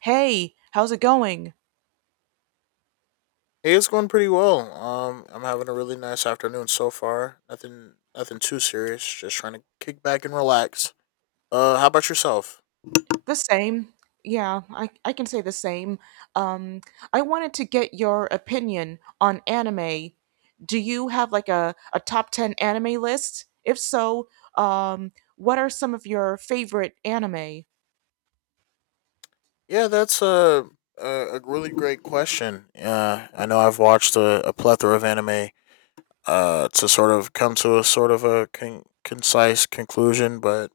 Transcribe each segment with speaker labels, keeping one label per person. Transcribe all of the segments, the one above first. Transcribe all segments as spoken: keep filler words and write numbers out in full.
Speaker 1: Hey, how's it going?
Speaker 2: Hey, it's going pretty well. Um, I'm having a really nice afternoon so far. Nothing, nothing too serious. Just trying to kick back and relax. Uh, how about yourself?
Speaker 1: The same. Yeah, I, I can say the same. Um, I wanted to get your opinion on anime. Do you have like a, a top ten anime list? If so, um, what are some of your favorite anime?
Speaker 2: Yeah, that's a a, a really great question. Uh, I know I've watched a, a plethora of anime. Uh, to sort of come to a sort of a con- concise conclusion, but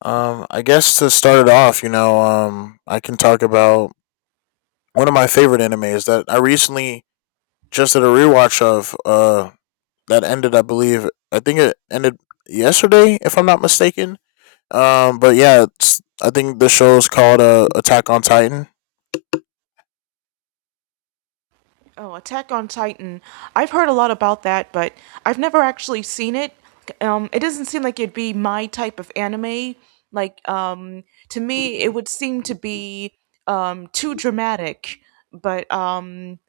Speaker 2: um, I guess to start it off, you know, um, I can talk about one of my favorite animes that I recently just did a rewatch of uh that ended, I believe, I think it ended yesterday if I'm not mistaken. Um but yeah, it's, I think the show is called uh, Attack on Titan.
Speaker 1: Oh, Attack on Titan. I've heard a lot about that, but I've never actually seen it. Um, it doesn't seem like it'd be my type of anime. Like, um, to me, it would seem to be um, too dramatic. But um,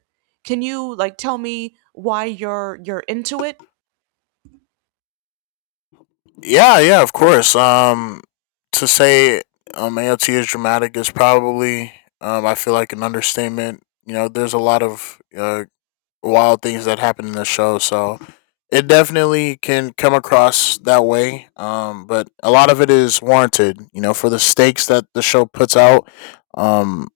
Speaker 1: can you like tell me why you're you're into it?
Speaker 2: Yeah, yeah, of course. Um, to say um ALT is dramatic is probably um I feel like an understatement. You know, there's a lot of uh, wild things that happen in the show, so it definitely can come across that way. Um, but a lot of it is warranted. You know, for the stakes that the show puts out, um,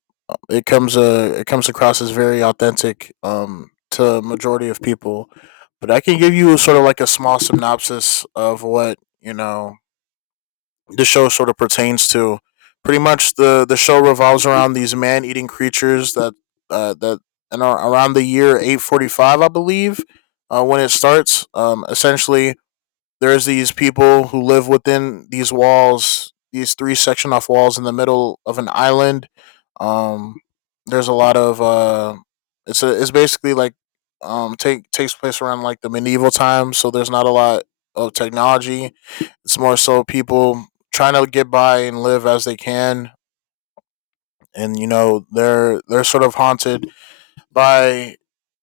Speaker 2: it comes uh, it comes across as very authentic. Um, to majority of people, but I can give you sort of like a small synopsis of what, you know, the show sort of pertains to. Pretty much the the show revolves around these man eating creatures that uh, that and around the year eight forty five, I believe, uh, when it starts. Um, essentially, there's these people who live within these walls, these three section off walls in the middle of an island. Um, there's a lot of uh, it's a it's basically like um take takes place around like the medieval times, so there's not a lot of technology. It's more so people trying to get by and live as they can, and you know they're they're sort of haunted by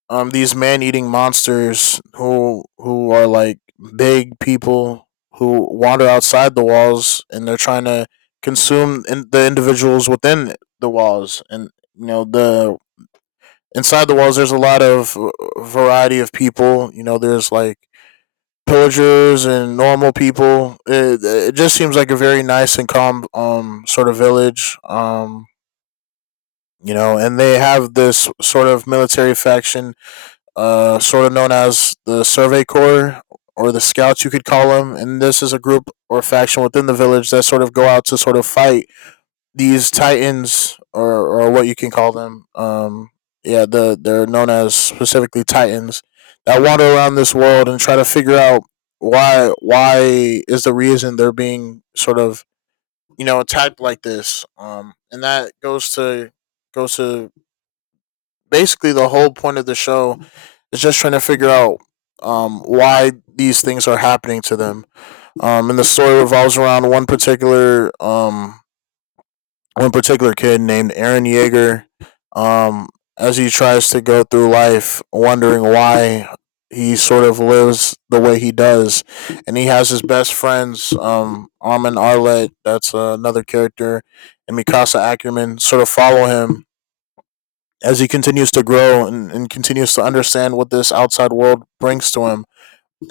Speaker 2: um these man eating monsters who who are like big people who wander outside the walls, and they're trying to consume in the individuals within the walls. And you know the inside the walls there's a lot of uh, variety of people. You know there's like pillagers and normal people. It, it just seems like a very nice and calm um sort of village. Um, you know, and they have this sort of military faction, uh, sort of known as the Survey Corps or the Scouts, you could call them. And this is a group or faction within the village that sort of go out to sort of fight these titans, or or what you can call them. Um yeah the they're known as specifically titans that wander around this world and try to figure out why why is the reason they're being sort of, you know, attacked like this. Um and that goes to goes to basically the whole point of the show, is just trying to figure out um why these things are happening to them. Um and the story revolves around one particular um one particular kid named Aaron Yeager. Um, as he tries to go through life, wondering why he sort of lives the way he does, and he has his best friends, um, Armin Arlett, that's uh, another character, and Mikasa Ackerman, sort of follow him as he continues to grow and, and continues to understand what this outside world brings to him.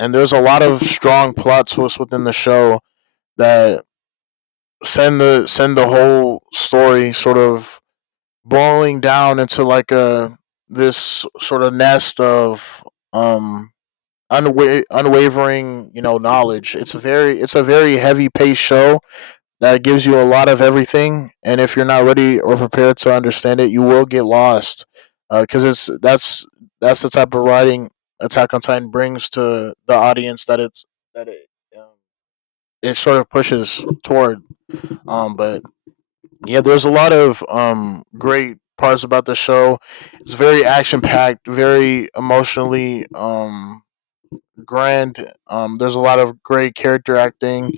Speaker 2: And there's a lot of strong plot twists within the show that send the send the whole story sort of blowing down into like a this sort of nest of um unwa- unwavering, you know, knowledge. It's a very it's a very heavy paced show that gives you a lot of everything, and if you're not ready or prepared to understand it you will get lost, because uh, it's that's that's the type of writing Attack on Titan brings to the audience, that it's that it um, it sort of pushes toward. Um but yeah, there's a lot of um, great parts about the show. It's very action packed, very emotionally um, grand. Um, there's a lot of great character acting,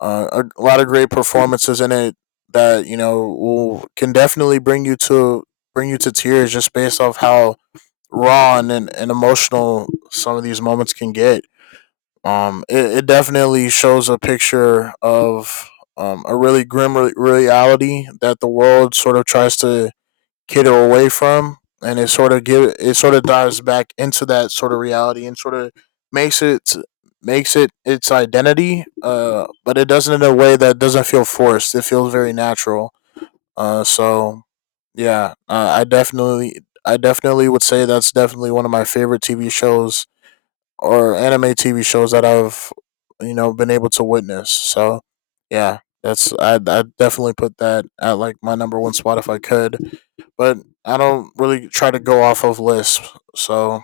Speaker 2: uh, a, a lot of great performances in it that, you know, will, can definitely bring you to bring you to tears just based off how raw and, and emotional some of these moments can get. Um, it, it definitely shows a picture of um, a really grim re- reality that the world sort of tries to cater away from, and it sort of give it sort of dives back into that sort of reality and sort of makes it makes it its identity. Uh, but it doesn't, in a way that doesn't feel forced. It feels very natural. Uh, so yeah, uh, I definitely I definitely would say that's definitely one of my favorite T V shows, or anime T V shows, that I've, you know, been able to witness. So yeah, that's I I definitely put that at like my number one spot if I could, but I don't really try to go off of lists. So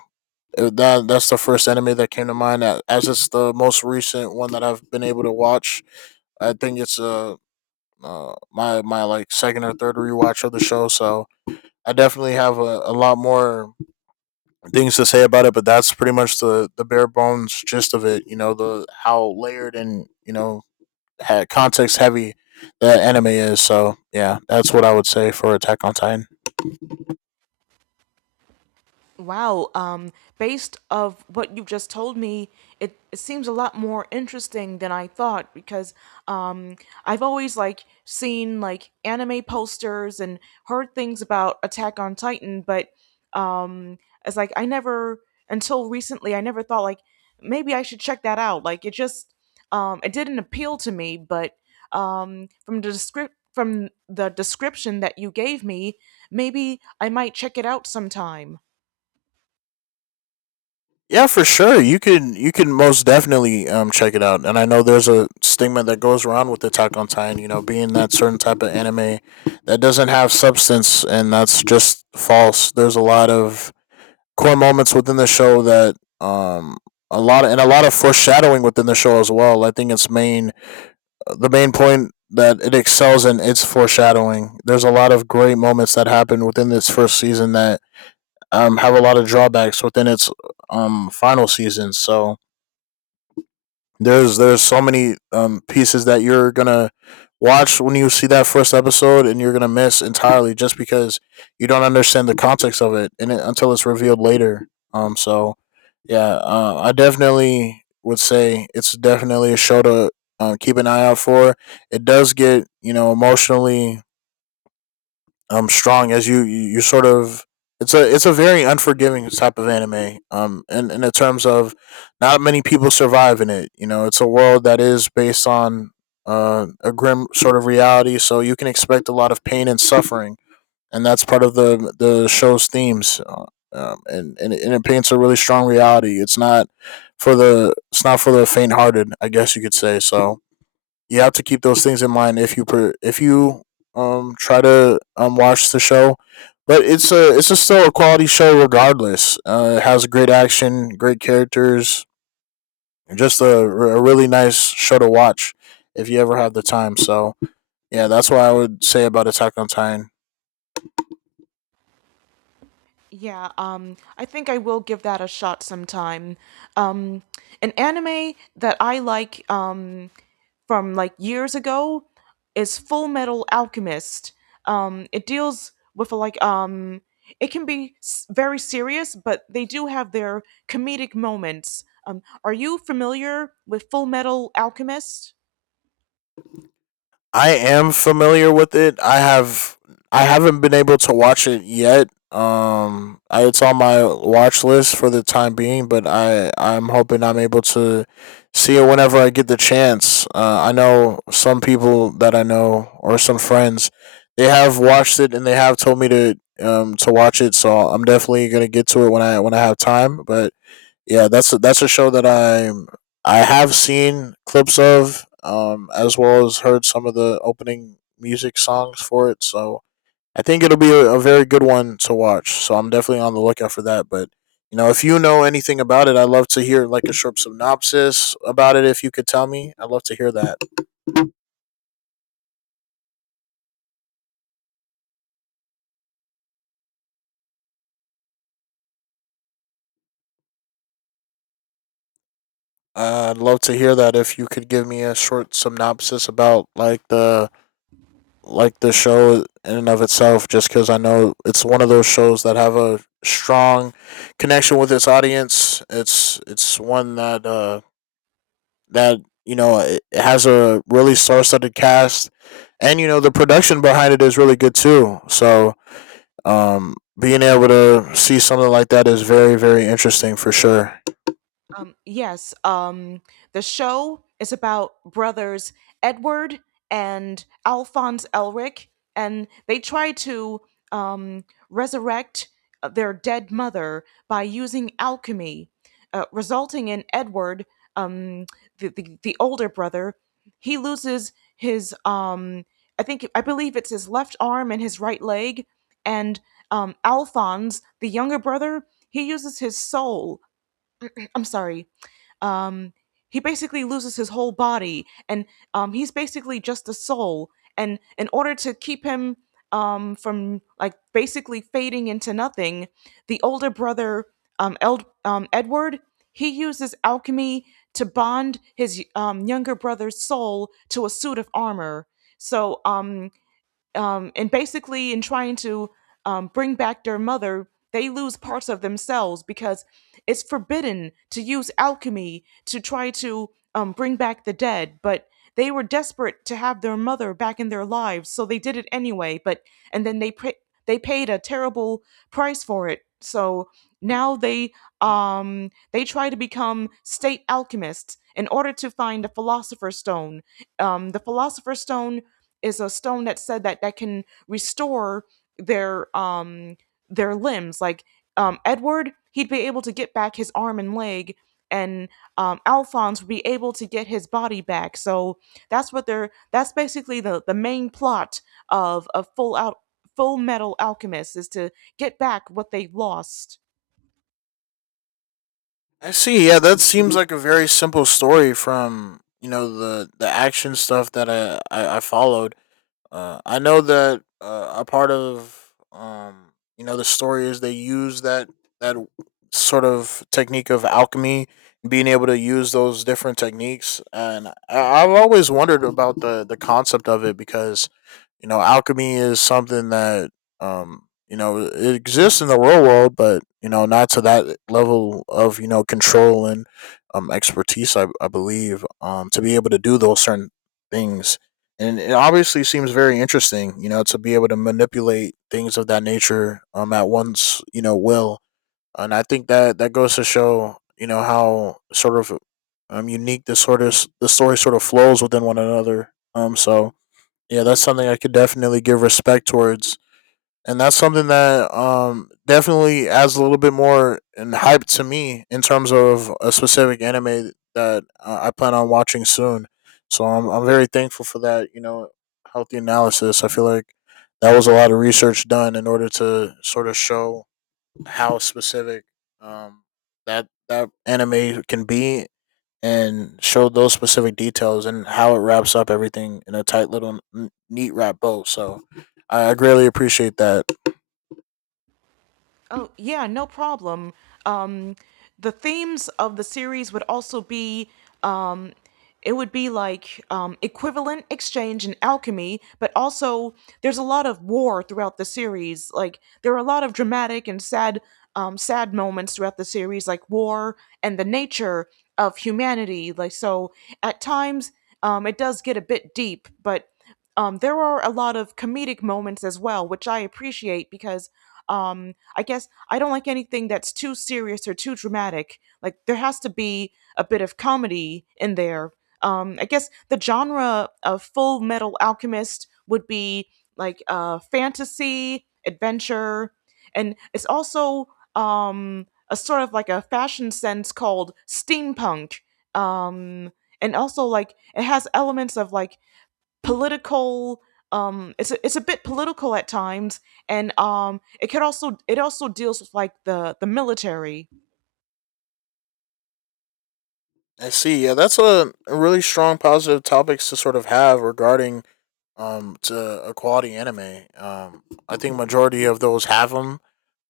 Speaker 2: it- that that's the first anime that came to mind, a- as it's the most recent one that I've been able to watch. I think it's a uh, my my like second or third rewatch of the show, so I definitely have a, a lot more things to say about it, but that's pretty much the the bare bones gist of it. You know, the how layered and, you know, context heavy the anime is. So yeah, that's what I would say for Attack on Titan.
Speaker 1: Wow, um, based of what you've just told me, it, it seems a lot more interesting than I thought because um, I've always like seen like anime posters and heard things about Attack on Titan, but um, it's like I never until recently I never thought like maybe I should check that out. Like it just um, it didn't appeal to me, but um, from the descript from the description that you gave me, maybe I might check it out sometime.
Speaker 2: Yeah, for sure. You can you can most definitely um check it out. And I know there's a stigma that goes around with Attack on Titan, you know, being that certain type of anime that doesn't have substance, and that's just false. There's a lot of core moments within the show that um a lot of, and a lot of foreshadowing within the show as well. I think its main the main point that it excels in, its foreshadowing. There's a lot of great moments that happen within this first season that um, have a lot of drawbacks within its um, final season. So there's there's so many um, pieces that you're gonna watch when you see that first episode, and you're gonna miss entirely, just because you don't understand the context of it, and it, until it's revealed later. Um, so yeah, uh, I definitely would say it's definitely a show to uh, keep an eye out for. It does get, you know, emotionally um strong, as you you you sort of it's a it's a very unforgiving type of anime, um and and in terms of not many people survive in it. You know it's a world that is based on uh, a grim sort of reality, so you can expect a lot of pain and suffering, and that's part of the the show's themes. Uh, um, and, and and it paints a really strong reality. It's not for the it's not for the faint hearted, I guess you could say. So you have to keep those things in mind if you per, if you um try to um watch the show. But it's a it's a still a quality show regardless. Uh, it has great action, great characters, and just a, a really nice show to watch if you ever have the time. So yeah, that's what I would say about Attack on Titan.
Speaker 1: Yeah, um, I think I will give that a shot sometime. Um, an anime that I like um, from like years ago is Full Metal Alchemist. Um, it deals with like um, it can be s- very serious, but they do have their comedic moments. Um, are you familiar with Full Metal Alchemist?
Speaker 2: I am familiar with it. I have I haven't been able to watch it yet. Um, I, it's on my watch list for the time being, but I I'm hoping I'm able to see it whenever I get the chance. Uh, I know some people that I know, or some friends, they have watched it and they have told me to um to watch it, so I'm definitely gonna get to it when I when I have time. But yeah, that's a, that's a show that I'm I have seen clips of, um, as well as heard some of the opening music songs for it. So I think it'll be a, a very good one to watch. So I'm definitely on the lookout for that. But you know, if you know anything about it, I'd love to hear like a short synopsis about it. If you could tell me, I'd love to hear that. I'd love to hear that. If you could give me a short synopsis about like the like the show in and of itself, just because I know it's one of those shows that have a strong connection with its audience. It's it's one that uh that you know it has a really star-studded cast, and you know the production behind it is really good too. So um being able to see something like that is very very interesting for sure.
Speaker 1: Um, yes, um, the show is about brothers Edward and Alphonse Elric, and they try to um, resurrect uh, their dead mother by using alchemy, uh, resulting in Edward, um, the, the, the older brother, he loses his, um, I think, I believe it's his left arm and his right leg, and um, Alphonse, the younger brother, he uses his soul. I'm sorry. um, he basically loses his whole body, and um, he's basically just a soul. And in order to keep him um, from like basically fading into nothing, the older brother, um, Eld- um, Edward, he uses alchemy to bond his um, younger brother's soul to a suit of armor. So um, um, and basically in trying to um, bring back their mother they lose parts of themselves because it's forbidden to use alchemy to try to um, bring back the dead, but they were desperate to have their mother back in their lives, so they did it anyway. But and then they pra- They paid a terrible price for it. So now they um they try to become state alchemists in order to find the philosopher's stone. Um the philosopher's stone is a stone that said that that can restore their um their limbs. Like um Edward, he'd be able to get back his arm and leg, and um Alphonse would be able to get his body back. So that's what they're, that's basically the the main plot of a full out Full Metal Alchemist, is to get back what they lost.
Speaker 2: I see. Yeah, that seems like a very simple story from, you know, the the action stuff that I I, I followed. Uh, I know that uh, a part of um, you know the story is they use that that sort of technique of alchemy, being able to use those different techniques, and I, I've always wondered about the the concept of it because you know alchemy is something that um, you know it exists in the real world, but you know not to that level of you know control and um, expertise. I, I believe um, to be able to do those certain things, and it obviously seems very interesting, you know, to be able to manipulate things of that nature um at one's, you know, will. And I think that that goes to show, you know, how sort of um unique this sort of the story sort of flows within one another. Um so yeah, that's something I could definitely give respect towards, and that's something that um definitely adds a little bit more and hype to me in terms of a specific anime that uh, I plan on watching soon. So I'm I'm very thankful for that. You know, healthy analysis. I feel like that was a lot of research done in order to sort of show how specific um that that anime can be and show those specific details and how it wraps up everything in a tight little n- neat wrap bow. So I I greatly appreciate that.
Speaker 1: Oh yeah, no problem. um the themes of the series would also be, um it would be like um, equivalent exchange and alchemy, but also there's a lot of war throughout the series. Like there are a lot of dramatic and sad um, sad moments throughout the series, like war and the nature of humanity. Like so at times um, it does get a bit deep. But um, there are a lot of comedic moments as well, which I appreciate because um, I guess I don't like anything that's too serious or too dramatic. Like there has to be a bit of comedy in there. um, I guess the genre of Full Metal Alchemist would be like uh, fantasy, adventure, and it's also um, a sort of like a fashion sense called steampunk. Um, and also like it has elements of like political. Um, it's a, it's a bit political at times, and um, it could also it also deals with like the the military.
Speaker 2: I see. Yeah, that's a, a really strong positive topics to sort of have regarding um to a quality anime. Um, I think majority of those have them.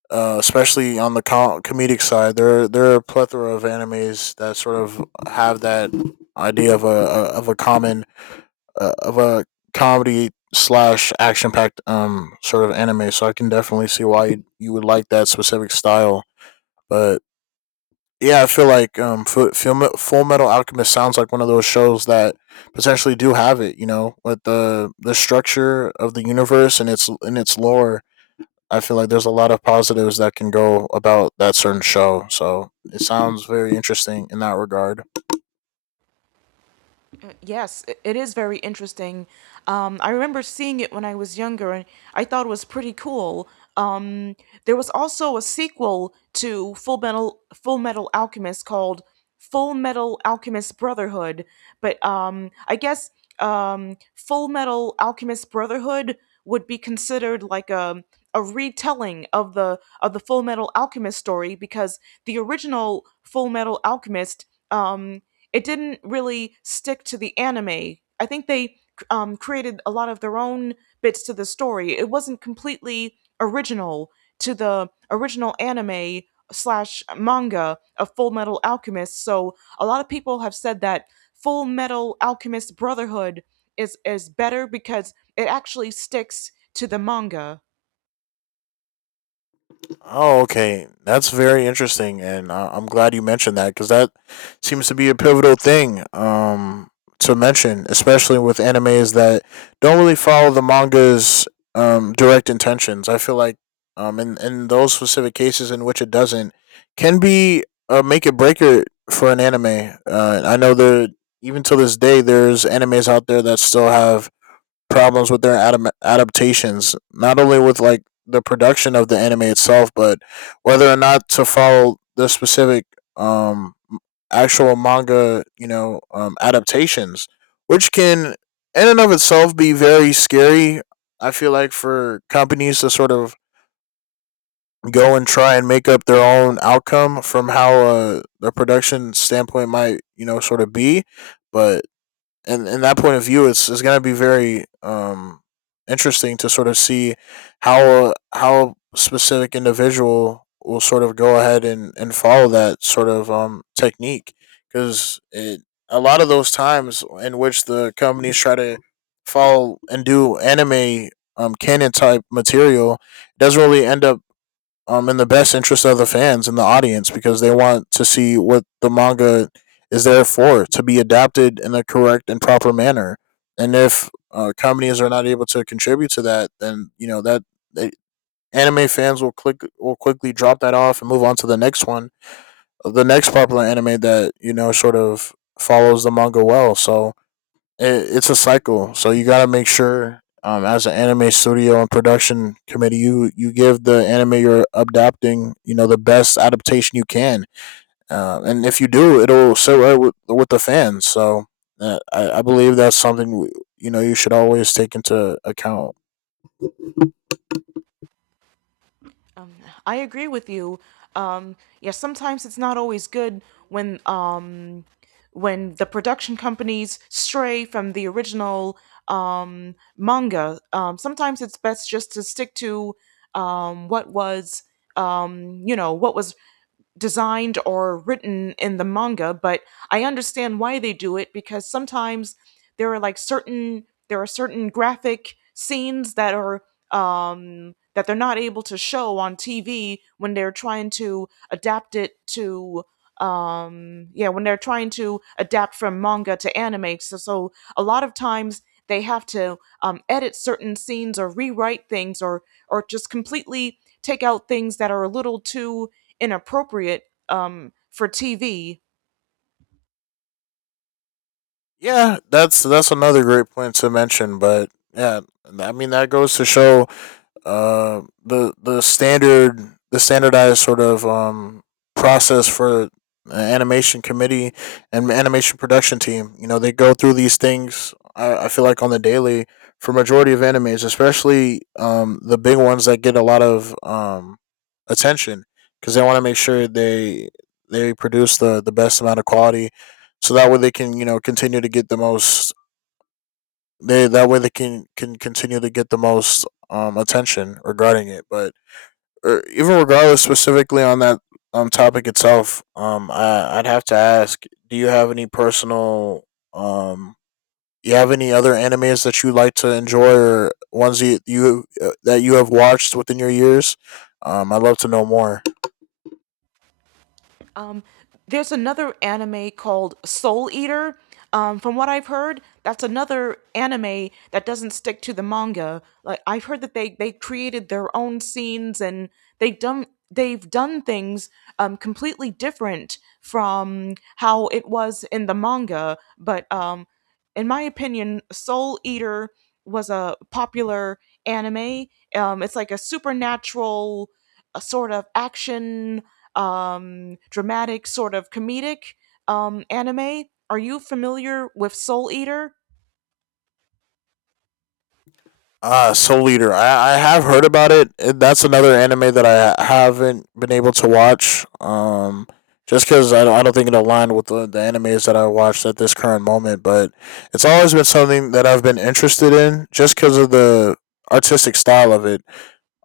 Speaker 2: Uh, especially on the com- comedic side, there there are a plethora of animes that sort of have that idea of a, a of a common uh, of a comedy slash action packed um sort of anime. So I can definitely see why you, you would like that specific style. But yeah, I feel like um, Fu- Full Me- Full Metal Alchemist sounds like one of those shows that potentially do have it. You know, with the the structure of the universe and its and its lore. I feel like there's a lot of positives that can go about that certain show. So it sounds very interesting in that regard.
Speaker 1: uh, Yes, i- it is very interesting. Um, I remember seeing it when I was younger, and I thought it was pretty cool. Um, there was also a sequel to Full Metal Full Metal Alchemist called Full Metal Alchemist Brotherhood, but um, I guess um, Full Metal Alchemist Brotherhood would be considered like a a retelling of the of the Full Metal Alchemist story because the original Full Metal Alchemist. Um, it didn't really stick to the anime. I think they um, created a lot of their own bits to the story. It wasn't completely original to the original anime slash manga of Full Metal Alchemist. So a lot of people have said that Full Metal Alchemist Brotherhood is is better because it actually sticks to the manga.
Speaker 2: Oh, okay. That's very interesting, and uh, I'm glad you mentioned that because that seems to be a pivotal thing um, to mention, especially with animes that don't really follow the manga's um, direct intentions. I feel like um, in in those specific cases in which it doesn't can be a make it breaker for an anime. Uh, I know that even to this day, there's animes out there that still have problems with their adam- adaptations, not only with like the production of the anime itself, but whether or not to follow the specific um actual manga, you know, um, adaptations, which can in and of itself be very scary. I feel like for companies to sort of go and try and make up their own outcome from how uh, the production standpoint might, you know, sort of be, but and in that point of view, it's it's going to be very um interesting to sort of see how how specific individual will sort of go ahead and and follow that sort of um technique because it a lot of those times in which the companies try to follow and do anime um canon type material doesn't really end up um in the best interest of the fans and the audience because they want to see what the manga is there for to be adapted in a correct and proper manner. And if uh, companies are not able to contribute to that, then you know that they, anime fans will click will quickly drop that off and move on to the next one, the next popular anime that you know sort of follows the manga well. So it, it's a cycle. So you got to make sure, um, as an anime studio and production committee, you you give the anime you're adapting, you know, the best adaptation you can. Uh, and if you do, it'll sit right with with the fans. So uh, I, I believe that's something you know you should always take into account.
Speaker 1: Um, I agree with you. Um, yeah, sometimes it's not always good when um, when the production companies stray from the original um, manga. Um, sometimes it's best just to stick to um, what was um, you know what was designed or written in the manga, but I understand why they do it because sometimes there are like certain, there are certain graphic scenes that are um, that they're not able to show on T V when they're trying to adapt it to um yeah, when they're trying to adapt from manga to anime. So so a lot of times they have to um, edit certain scenes or rewrite things, or or just completely take out things that are a little too inappropriate, um, for T V.
Speaker 2: Yeah, that's that's another great point to mention. But yeah, I mean that goes to show uh, the the standard the standardized sort of um, process for an animation committee and animation production team. You know, they go through these things. I, I feel like on the daily for majority of animes, especially um, the big ones that get a lot of um, attention, because they want to make sure they they produce the the best amount of quality, so that way they can you know continue to get the most they that way they can can continue to get the most um attention regarding it. But or even regardless, specifically on that um topic itself, um, I I'd have to ask, do you have any personal um? You have any other animes that you like to enjoy, or ones you you uh, that you have watched within your years? Um, I'd love to know more.
Speaker 1: Um, there's another anime called Soul Eater. Um, from what I've heard, that's another anime that doesn't stick to the manga. Like I've heard that they they created their own scenes and they've done they've done things um, completely different from how it was in the manga. But um, in my opinion, Soul Eater was a popular anime. Um, it's like a supernatural, a sort of action, um, dramatic, sort of comedic, um, anime. Are you familiar with Soul Eater?
Speaker 2: Ah, Soul Eater. I, I have heard about it. It- That's another anime that I haven't been able to watch. Um, just because I, don't- I don't think it aligned with the, the animes that I watched at this current moment. But it's always been something that I've been interested in, just because of the artistic style of it.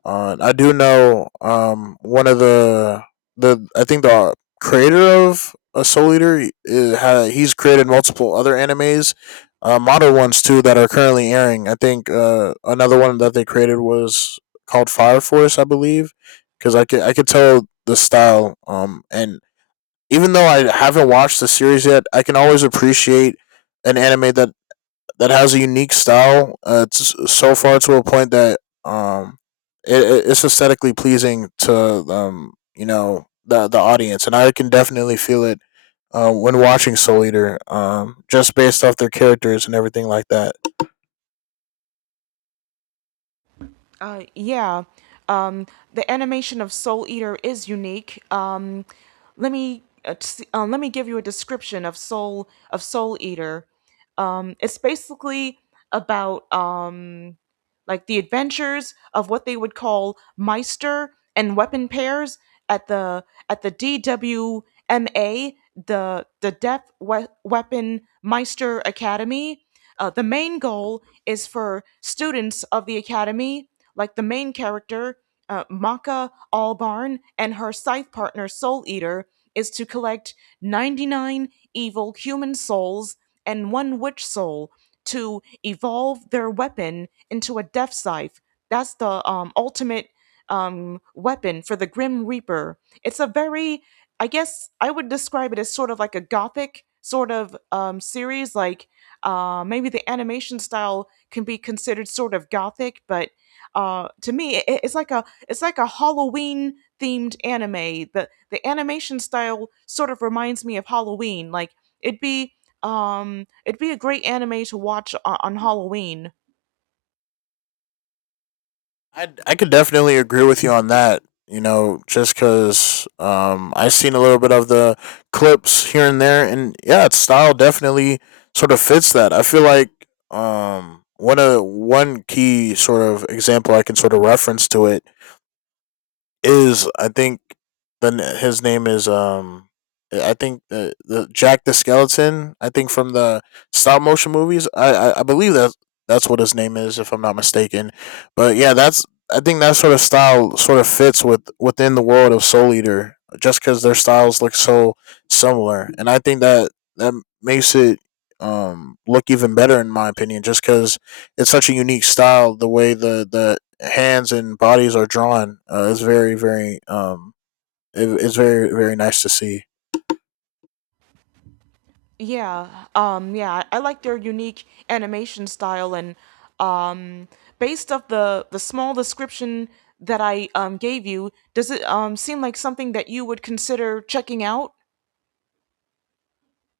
Speaker 2: Uh, I do know um one of the the I think the creator of a Soul Eater is, ha, he's created multiple other animes, uh, model ones too that are currently airing. I think uh another one that they created was called Fire Force, I believe, because I could I could tell the style um and even though I haven't watched the series yet, I can always appreciate an anime that that has a unique style. Uh, it's so far to a point that um, it, it's aesthetically pleasing to um, you know the the audience, and I can definitely feel it uh, when watching Soul Eater, um, just based off their characters and everything like that.
Speaker 1: Uh, yeah, um, the animation of Soul Eater is unique. Um, let me uh, s- uh, let me give you a description of Soul of Soul Eater. Um, it's basically about, um, like the adventures of what they would call Meister and weapon pairs at the at the D W M A, the the Death we- Weapon Meister Academy. Uh, the main goal is for students of the academy, like the main character, uh, Maka Albarn, and her scythe partner, Soul Eater, is to collect ninety-nine evil human souls and one witch soul to evolve their weapon into a death scythe. That's the um, ultimate um, weapon for the Grim Reaper. It's a very, I guess, I would describe it as sort of like a gothic sort of, um, series. Like uh, maybe the animation style can be considered sort of gothic, but uh to me, it, it's like a, it's like a Halloween themed anime. the the animation style sort of reminds me of Halloween. Like it'd be um it'd be a great anime to watch on, on Halloween.
Speaker 2: I, I could definitely agree with you on that. You know, just because um, I've seen a little bit of the clips here and there, and yeah, its style definitely sort of fits that. I feel like um, one of one key sort of example I can sort of reference to it is I think the n- his name is um I I think the, the Jack the Skeleton I think from the stop motion movies I, I I believe that that's what his name is if I'm not mistaken, but yeah, that's I think that sort of style sort of fits with within the world of Soul Eater just because their styles look so similar, and I think that that makes it um look even better in my opinion just because it's such a unique style, the way the the hands and bodies are drawn uh, is very very um it, it's very very nice to see.
Speaker 1: Yeah, um, yeah, I like their unique animation style, and um, based off the the small description that I um, gave you, does it um, seem like something that you would consider checking out?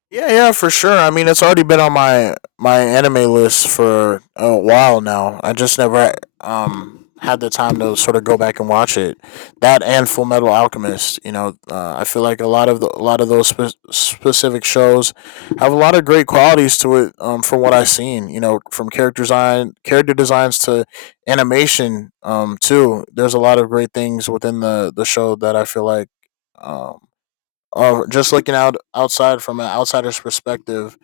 Speaker 2: Yeah, yeah, for sure. I mean, it's already been on my my anime list for a while now. I just never um had the time to sort of go back and watch it. That and Full Metal Alchemist. You know, uh, I feel like a lot of the, a lot of those spe- specific shows have a lot of great qualities to it. Um, from what I've seen, you know, from character design, character designs to animation. Um, too. There's a lot of great things within the the show that I feel like um uh, just looking out outside from an outsider's perspective,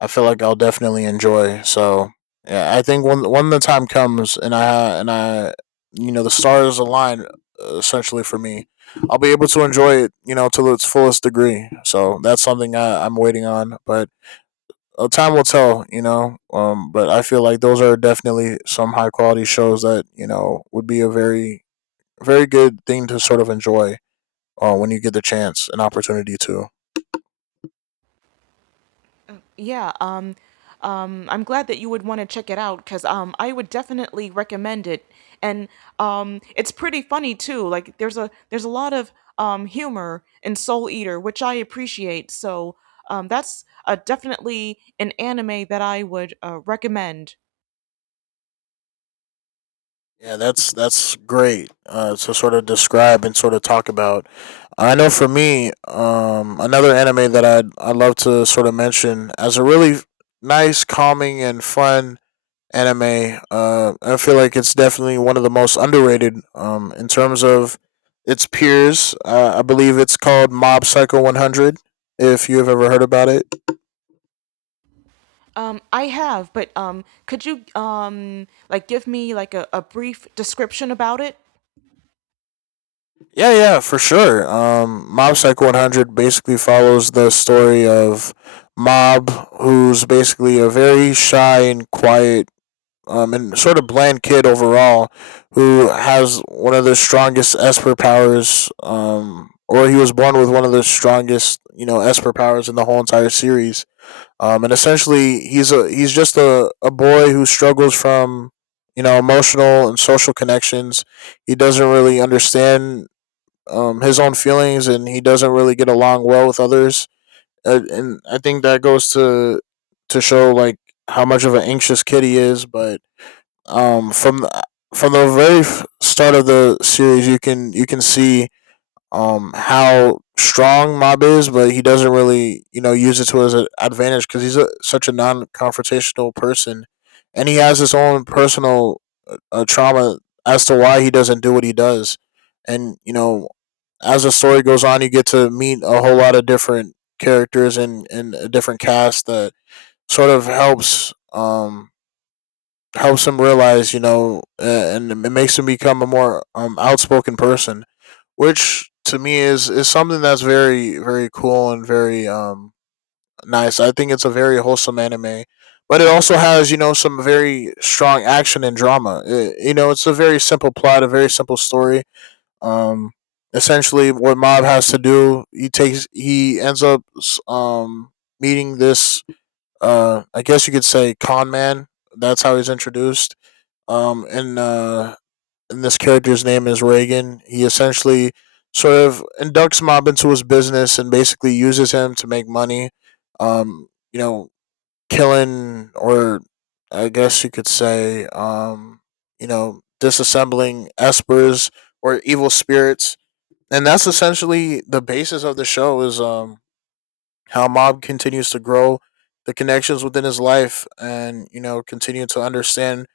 Speaker 2: I feel like I'll definitely enjoy. So yeah, I think when when the time comes and I and I you know the stars align uh, essentially for me, I'll be able to enjoy it you know to its fullest degree. So that's something I, I'm waiting on, but. Uh, time will tell, you know. Um, but I feel like those are definitely some high quality shows that you know would be a very, very good thing to sort of enjoy uh, when you get the chance, an opportunity to.
Speaker 1: Yeah, um, um, I'm glad that you would want to check it out because um, I would definitely recommend it, and um, it's pretty funny too. Like there's a, there's a lot of um, humor in Soul Eater, which I appreciate. So um, that's uh, definitely an anime that I would uh, recommend.
Speaker 2: Yeah, that's that's great uh, to sort of describe and sort of talk about. I know for me, um, another anime that I I love to sort of mention as a really nice, calming, and fun anime. Uh, I feel like it's definitely one of the most underrated um, in terms of its peers. Uh, I believe it's called Mob Psycho one hundred, if you have ever heard about it.
Speaker 1: Um, I have, but um, could you um, like give me like a, a brief description about it?
Speaker 2: Yeah, yeah, for sure. Um, Mob Psycho one hundred basically follows the story of Mob, who's basically a very shy and quiet um, and sort of bland kid overall who has one of the strongest Esper powers, um, or he was born with one of the strongest, you know, Esper powers in the whole entire series. Um, and essentially, he's a he's just a, a boy who struggles from you know emotional and social connections. He doesn't really understand um, his own feelings, and he doesn't really get along well with others. Uh, And, I think that goes to to show like how much of an anxious kid he is, but um, from the, from the very f- start of the series, you can you can see um, how strong Mob is, but he doesn't really you know use it to his a- advantage because he's a, such a non-confrontational person, and he has his own personal uh, uh, trauma as to why he doesn't do what he does, and you know as the story goes on, you get to meet a whole lot of different characters and and a different cast that sort of helps. Um, helps him realize, you know, uh, and it makes him become a more um, outspoken person, which to me is is something that's very very cool and very um nice. I think it's a very wholesome anime, but it also has you know some very strong action and drama. It, you know, it's a very simple plot, a very simple story. Um, Essentially, what Mob has to do, he takes he ends up um meeting this uh I guess you could say con man. That's how he's introduced um, and uh, and this character's name is Reagan. He essentially sort of inducts Mob into his business and basically uses him to make money. Um, you know, Killing or I guess you could say, um, you know, disassembling espers or evil spirits, and that's essentially the basis of the show. Is um, How Mob continues to grow the connections within his life and, you know, continue to understand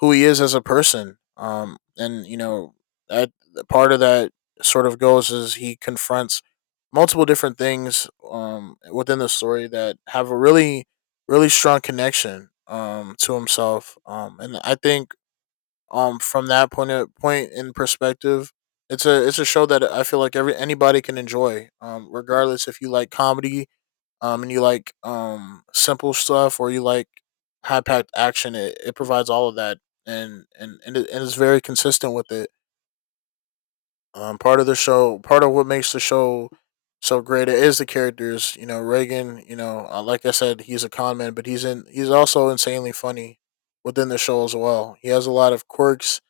Speaker 2: who he is as a person. Um, and, you know, that part of that sort of goes is he confronts multiple different things um, within the story that have a really, really strong connection um, to himself. Um, and I think um, from that point of, point in perspective, it's a it's a show that I feel like every anybody can enjoy, um, regardless if you like comedy, um, and you like um simple stuff or you like high packed action, it, it provides all of that and and and, it, and it's very consistent with it. Um, part of the show, part of what makes the show so great is the characters. You know, Reagan. You know, uh, like I said, he's a con man, but he's in he's also insanely funny within the show as well. He has a lot of quirks,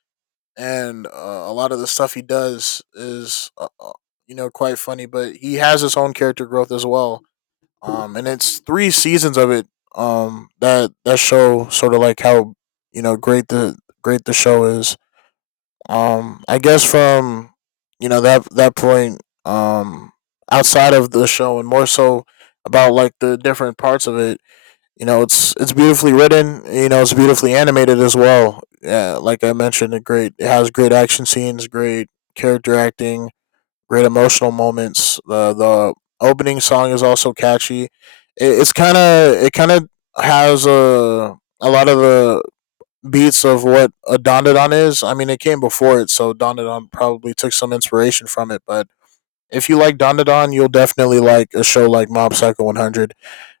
Speaker 2: and uh, a lot of the stuff he does is uh, uh, you know quite funny. But he has his own character growth as well um, and it's three seasons of it. Um, that that show sort of like how you know great the great the show is. Um, I guess from you know that that point. Um, outside of the show and more so about like the different parts of it. You know, it's it's beautifully written. You know, it's beautifully animated as well. Yeah, like I mentioned, a great it has great action scenes, great character acting, great emotional moments. The the opening song is also catchy. It, it's kind of it kind of has a a lot of the beats of what a Don is. I mean, it came before it, so Don probably took some inspiration from it. But if you like Don, you'll definitely like a show like Mob Psycho one hundred,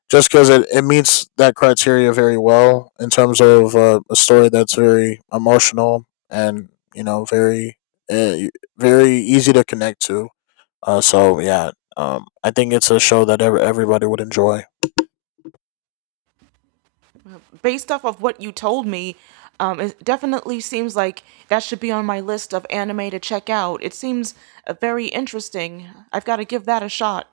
Speaker 2: just because it, it meets that criteria very well in terms of uh, a story that's very emotional and you know very uh, very easy to connect to. Uh, so yeah, um, I think it's a show that ever everybody would enjoy.
Speaker 1: Based off of what you told me, um, it definitely seems like that should be on my list of anime to check out. It seems uh, very interesting. I've got to give that a shot.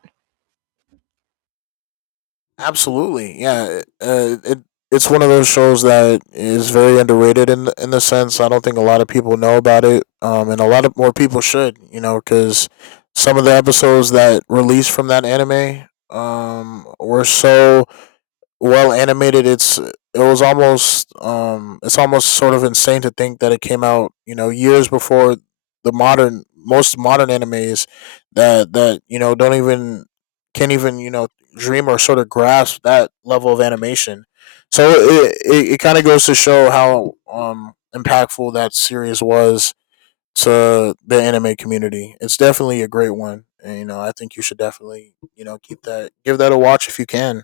Speaker 2: Absolutely, yeah. Uh, it it's one of those shows that is very underrated in the, in the sense I don't think a lot of people know about it, um, and a lot of more people should, you know, because some of the episodes that released from that anime um, were so well animated. It's it was almost um it's almost sort of insane to think that it came out you know years before the modern most modern animes that that you know don't even can't even you know dream or sort of grasp that level of animation. So it it, it kind of goes to show how um impactful that series was to the anime community. It's definitely a great one. And you know, I think you should definitely, you know, keep that give that a watch if you can.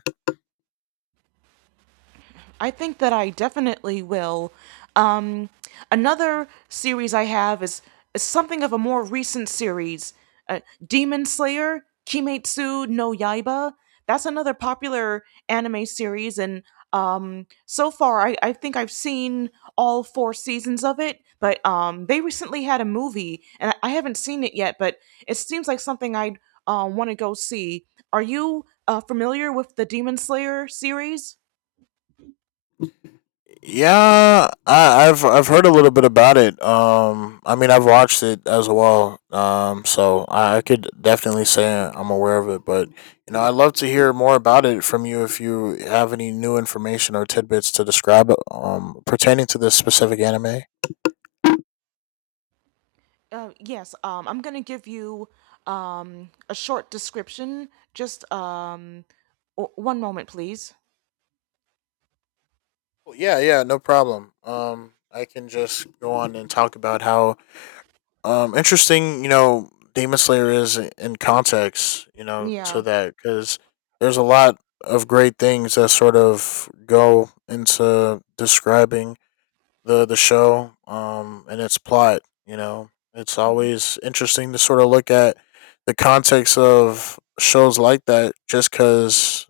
Speaker 1: I think that I definitely will. Um, another series I have is, is something of a more recent series, uh, Demon Slayer, Kimetsu no Yaiba. That's another popular anime series, and um, so far I, I think I've seen all four seasons of it, but um, they recently had a movie, and I, I haven't seen it yet, but it seems like something I'd uh, want to go see. Are you uh, familiar with the Demon Slayer series?
Speaker 2: Yeah, I, I've I've heard a little bit about it. Um, I mean, I've watched it as well. Um, so I, I could definitely say I'm aware of it. But you know, I'd love to hear more about it from you if you have any new information or tidbits to describe um pertaining to this specific anime.
Speaker 1: Uh, yes, um, I'm going to give you, um, a short description. Just um, o- one moment, please.
Speaker 2: Well, Yeah, yeah, no problem. Um, I can just go on and talk about how Um, interesting, you know, Demon Slayer is in context, you know,
Speaker 1: Yeah.
Speaker 2: to that because there's a lot of great things that sort of go into describing the the show, um, and its plot. You know, it's
Speaker 1: Mhm.
Speaker 2: always interesting to sort of look at the context of shows like that, just because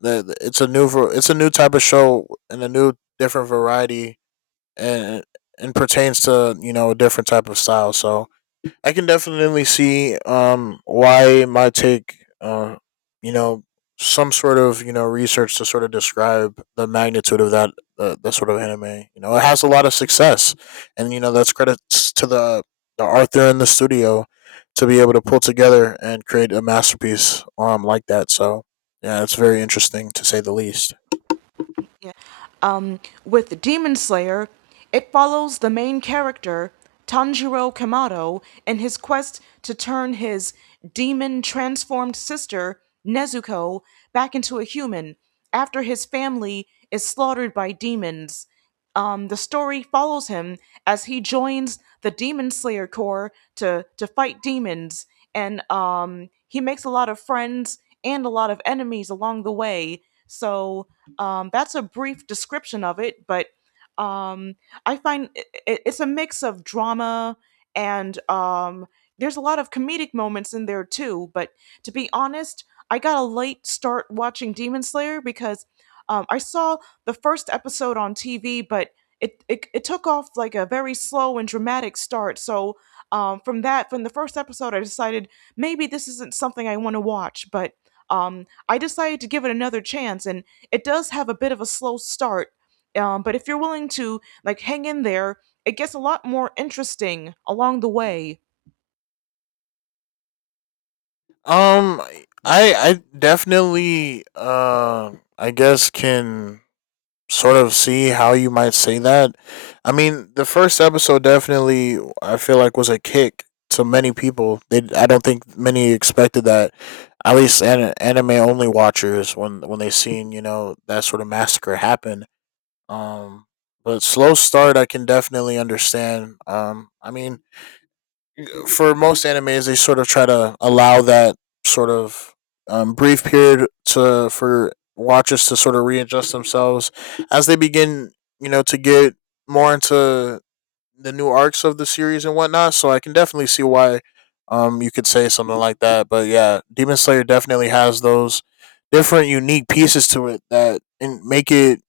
Speaker 2: that it's a new var- it's a new type of show and a new different variety and and pertains to you know a different type of style. So I can definitely see um why it might take uh you know some sort of you know research to sort of describe the magnitude of that uh, that sort of anime. You know, it has a lot of success, and you know that's credits to the the Arthur in the studio to be able to pull together and create a masterpiece um like that. So yeah, it's very interesting to say the least.
Speaker 1: Yeah. Um, with Demon Slayer, it follows the main character, Tanjiro Kamado, in his quest to turn his demon transformed sister, Nezuko, back into a human after his family is slaughtered by demons. Um, the story follows him as he joins the Demon Slayer Corps to to fight demons, and um, he makes a lot of friends and a lot of enemies along the way. So um, that's a brief description of it, but um, I find I I- it's a mix of drama and, um, there's a lot of comedic moments in there too. But to be honest, I got a late start watching Demon Slayer because um, I saw the first episode on T V, but it, it, it took off like a very slow and dramatic start. So um, from that, from the first episode, I decided maybe this isn't something I want to watch, but um, I decided to give it another chance, and it does have a bit of a slow start, um, but if you're willing to like hang in there, it gets a lot more interesting along the way.
Speaker 2: Um, I I definitely um I guess can sort of see how you might say that. I mean, the first episode definitely I feel like was a kick to many people. They I don't think many expected that. At least an, anime only watchers when when they seen you know that sort of massacre happen. Um, but slow start I can definitely understand. Um, I mean for most animes, they sort of try to allow that sort of um, brief period to for watchers to sort of readjust themselves as they begin, you know, to get more into the new arcs of the series and whatnot. So I can definitely see why um, you could say something like that. But yeah, Demon Slayer definitely has those different unique pieces to it that and make it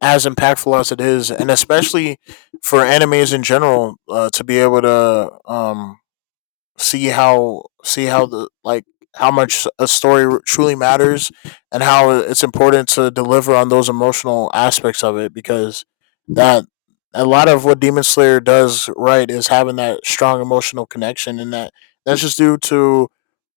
Speaker 2: as impactful as it is, and especially for animes in general, uh, to be able to um, see how see how the like how much a story truly matters and how it's important to deliver on those emotional aspects of it because that a lot of what Demon Slayer does right is having that strong emotional connection and that that's just due to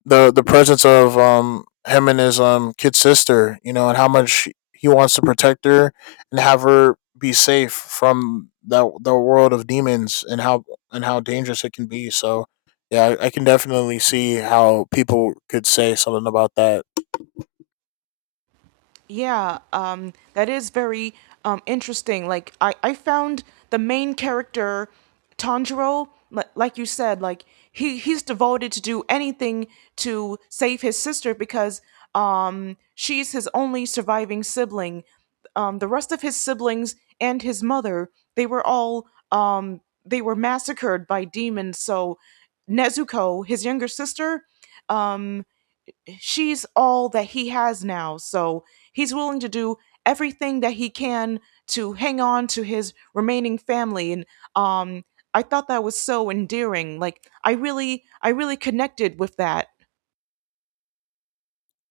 Speaker 2: the the presence of um him and his um kid sister, you know, and how much he wants to protect her and have her be safe from that the world of demons and how and how dangerous it can be. So yeah, I, I can definitely see how people could say something about that.
Speaker 1: Yeah, um, that is very um, interesting. Like I, I found the main character, Tanjiro, li- like you said, like he he's devoted to do anything to save his sister because um she's his only surviving sibling. Um, the rest of his siblings and his mother, they were all um they were massacred by demons. So Nezuko, his younger sister, um she's all that he has now. So he's willing to do everything that he can to hang on to his remaining family. And um, I thought that was so endearing. Like I really, I really connected with that.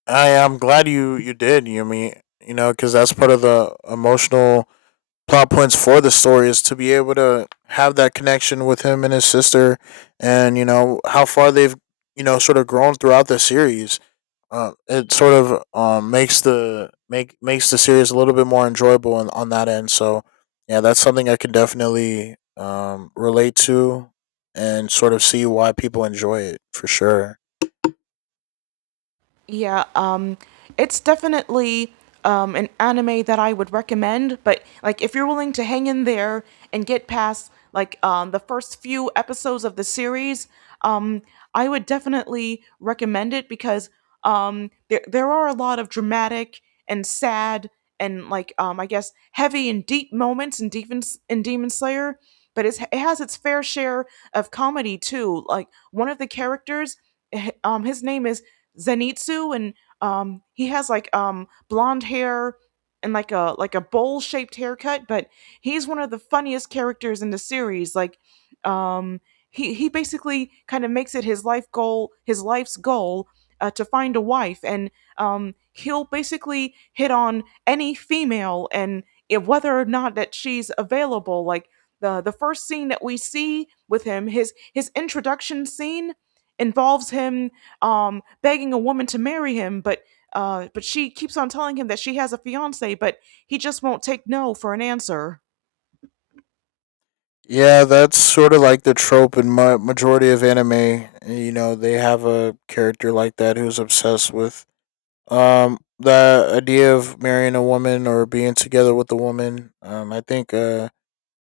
Speaker 2: I am glad you you did, Yumi. You know, because that's part of the emotional plot points for the story is to be able to have that connection with him and his sister, and you know how far they've you know sort of grown throughout the series. Uh, it sort of um, makes the make makes the series a little bit more enjoyable on, on that end. So yeah, that's something I can definitely um, relate to and sort of see why people enjoy it for sure.
Speaker 1: Yeah, um, it's definitely um, an anime that I would recommend. But like, if you're willing to hang in there and get past like, um, the first few episodes of the series, um, I would definitely recommend it because um, there there are a lot of dramatic and sad and like, um, I guess heavy and deep moments in Demon in Demon Slayer. But it's, it has its fair share of comedy too. Like one of the characters, h- um his name is Zenitsu, and um he has like um blonde hair and like a, like a bowl shaped haircut, but he's one of the funniest characters in the series. Like um he he basically kind of makes it his life goal, his life's goal, uh, to find a wife, and um he'll basically hit on any female, and if, whether or not that she's available. Like the the first scene that we see with him, his his introduction scene, involves him um, begging a woman to marry him, but uh, but she keeps on telling him that she has a fiance, but he just won't take no for an answer.
Speaker 2: Yeah, that's sort of like the trope in my majority of anime. You know, they have a character like that who's obsessed with Um, the idea of marrying a woman or being together with a woman, um, I think uh,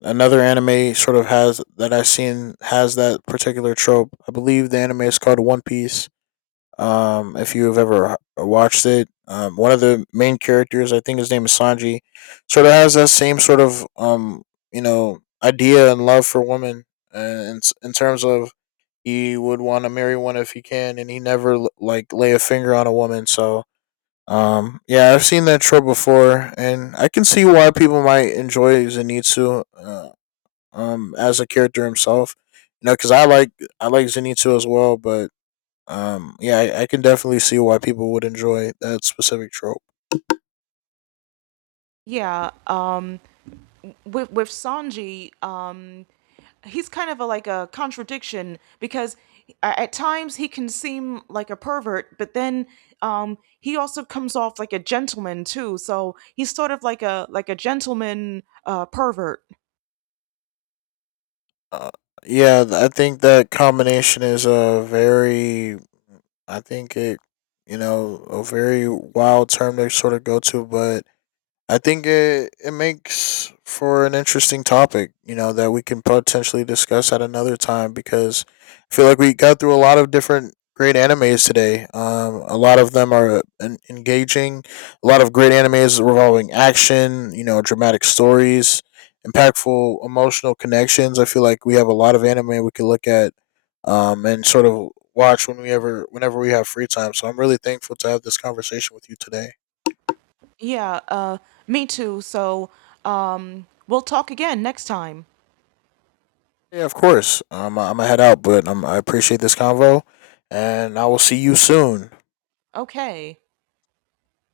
Speaker 2: another anime sort of has that I've seen has that particular trope. I believe the anime is called One Piece. Um, if you have ever watched it, um, one of the main characters, I think his name is Sanji, sort of has that same sort of um, you know, idea and love for women, and in in terms of he would want to marry one if he can, and he never like lay a finger on a woman, so um, yeah, I've seen that trope before, and I can see why people might enjoy Zenitsu uh, um, as a character himself. You know, because I like I like Zenitsu as well, but um, yeah, I, I can definitely see why people would enjoy that specific trope.
Speaker 1: Yeah, um, with with Sanji, um, he's kind of a, like a contradiction because uh, at times he can seem like a pervert, but then um, he also comes off like a gentleman too. So he's sort of like a, like a gentleman, uh, pervert.
Speaker 2: Uh, yeah, th- I think that combination is a very, I think it, you know, a very wild term to sort of go to, but I think it, it makes for an interesting topic, you know, that we can potentially discuss at another time because I feel like we got through a lot of different great animes today. Um, a lot of them are en- engaging, a lot of great animes revolving action, you know, dramatic stories, impactful emotional connections. I feel like we have a lot of anime we could look at um, and sort of watch when we ever, whenever we have free time. So I'm really thankful to have this conversation with you today.
Speaker 1: Yeah, uh, me too. So um, we'll talk again next time.
Speaker 2: Yeah, of course. Um, I'm gonna head out, but um, I appreciate this convo, and I will see you soon.
Speaker 1: Okay,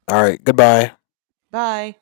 Speaker 2: All right, goodbye.
Speaker 1: bye.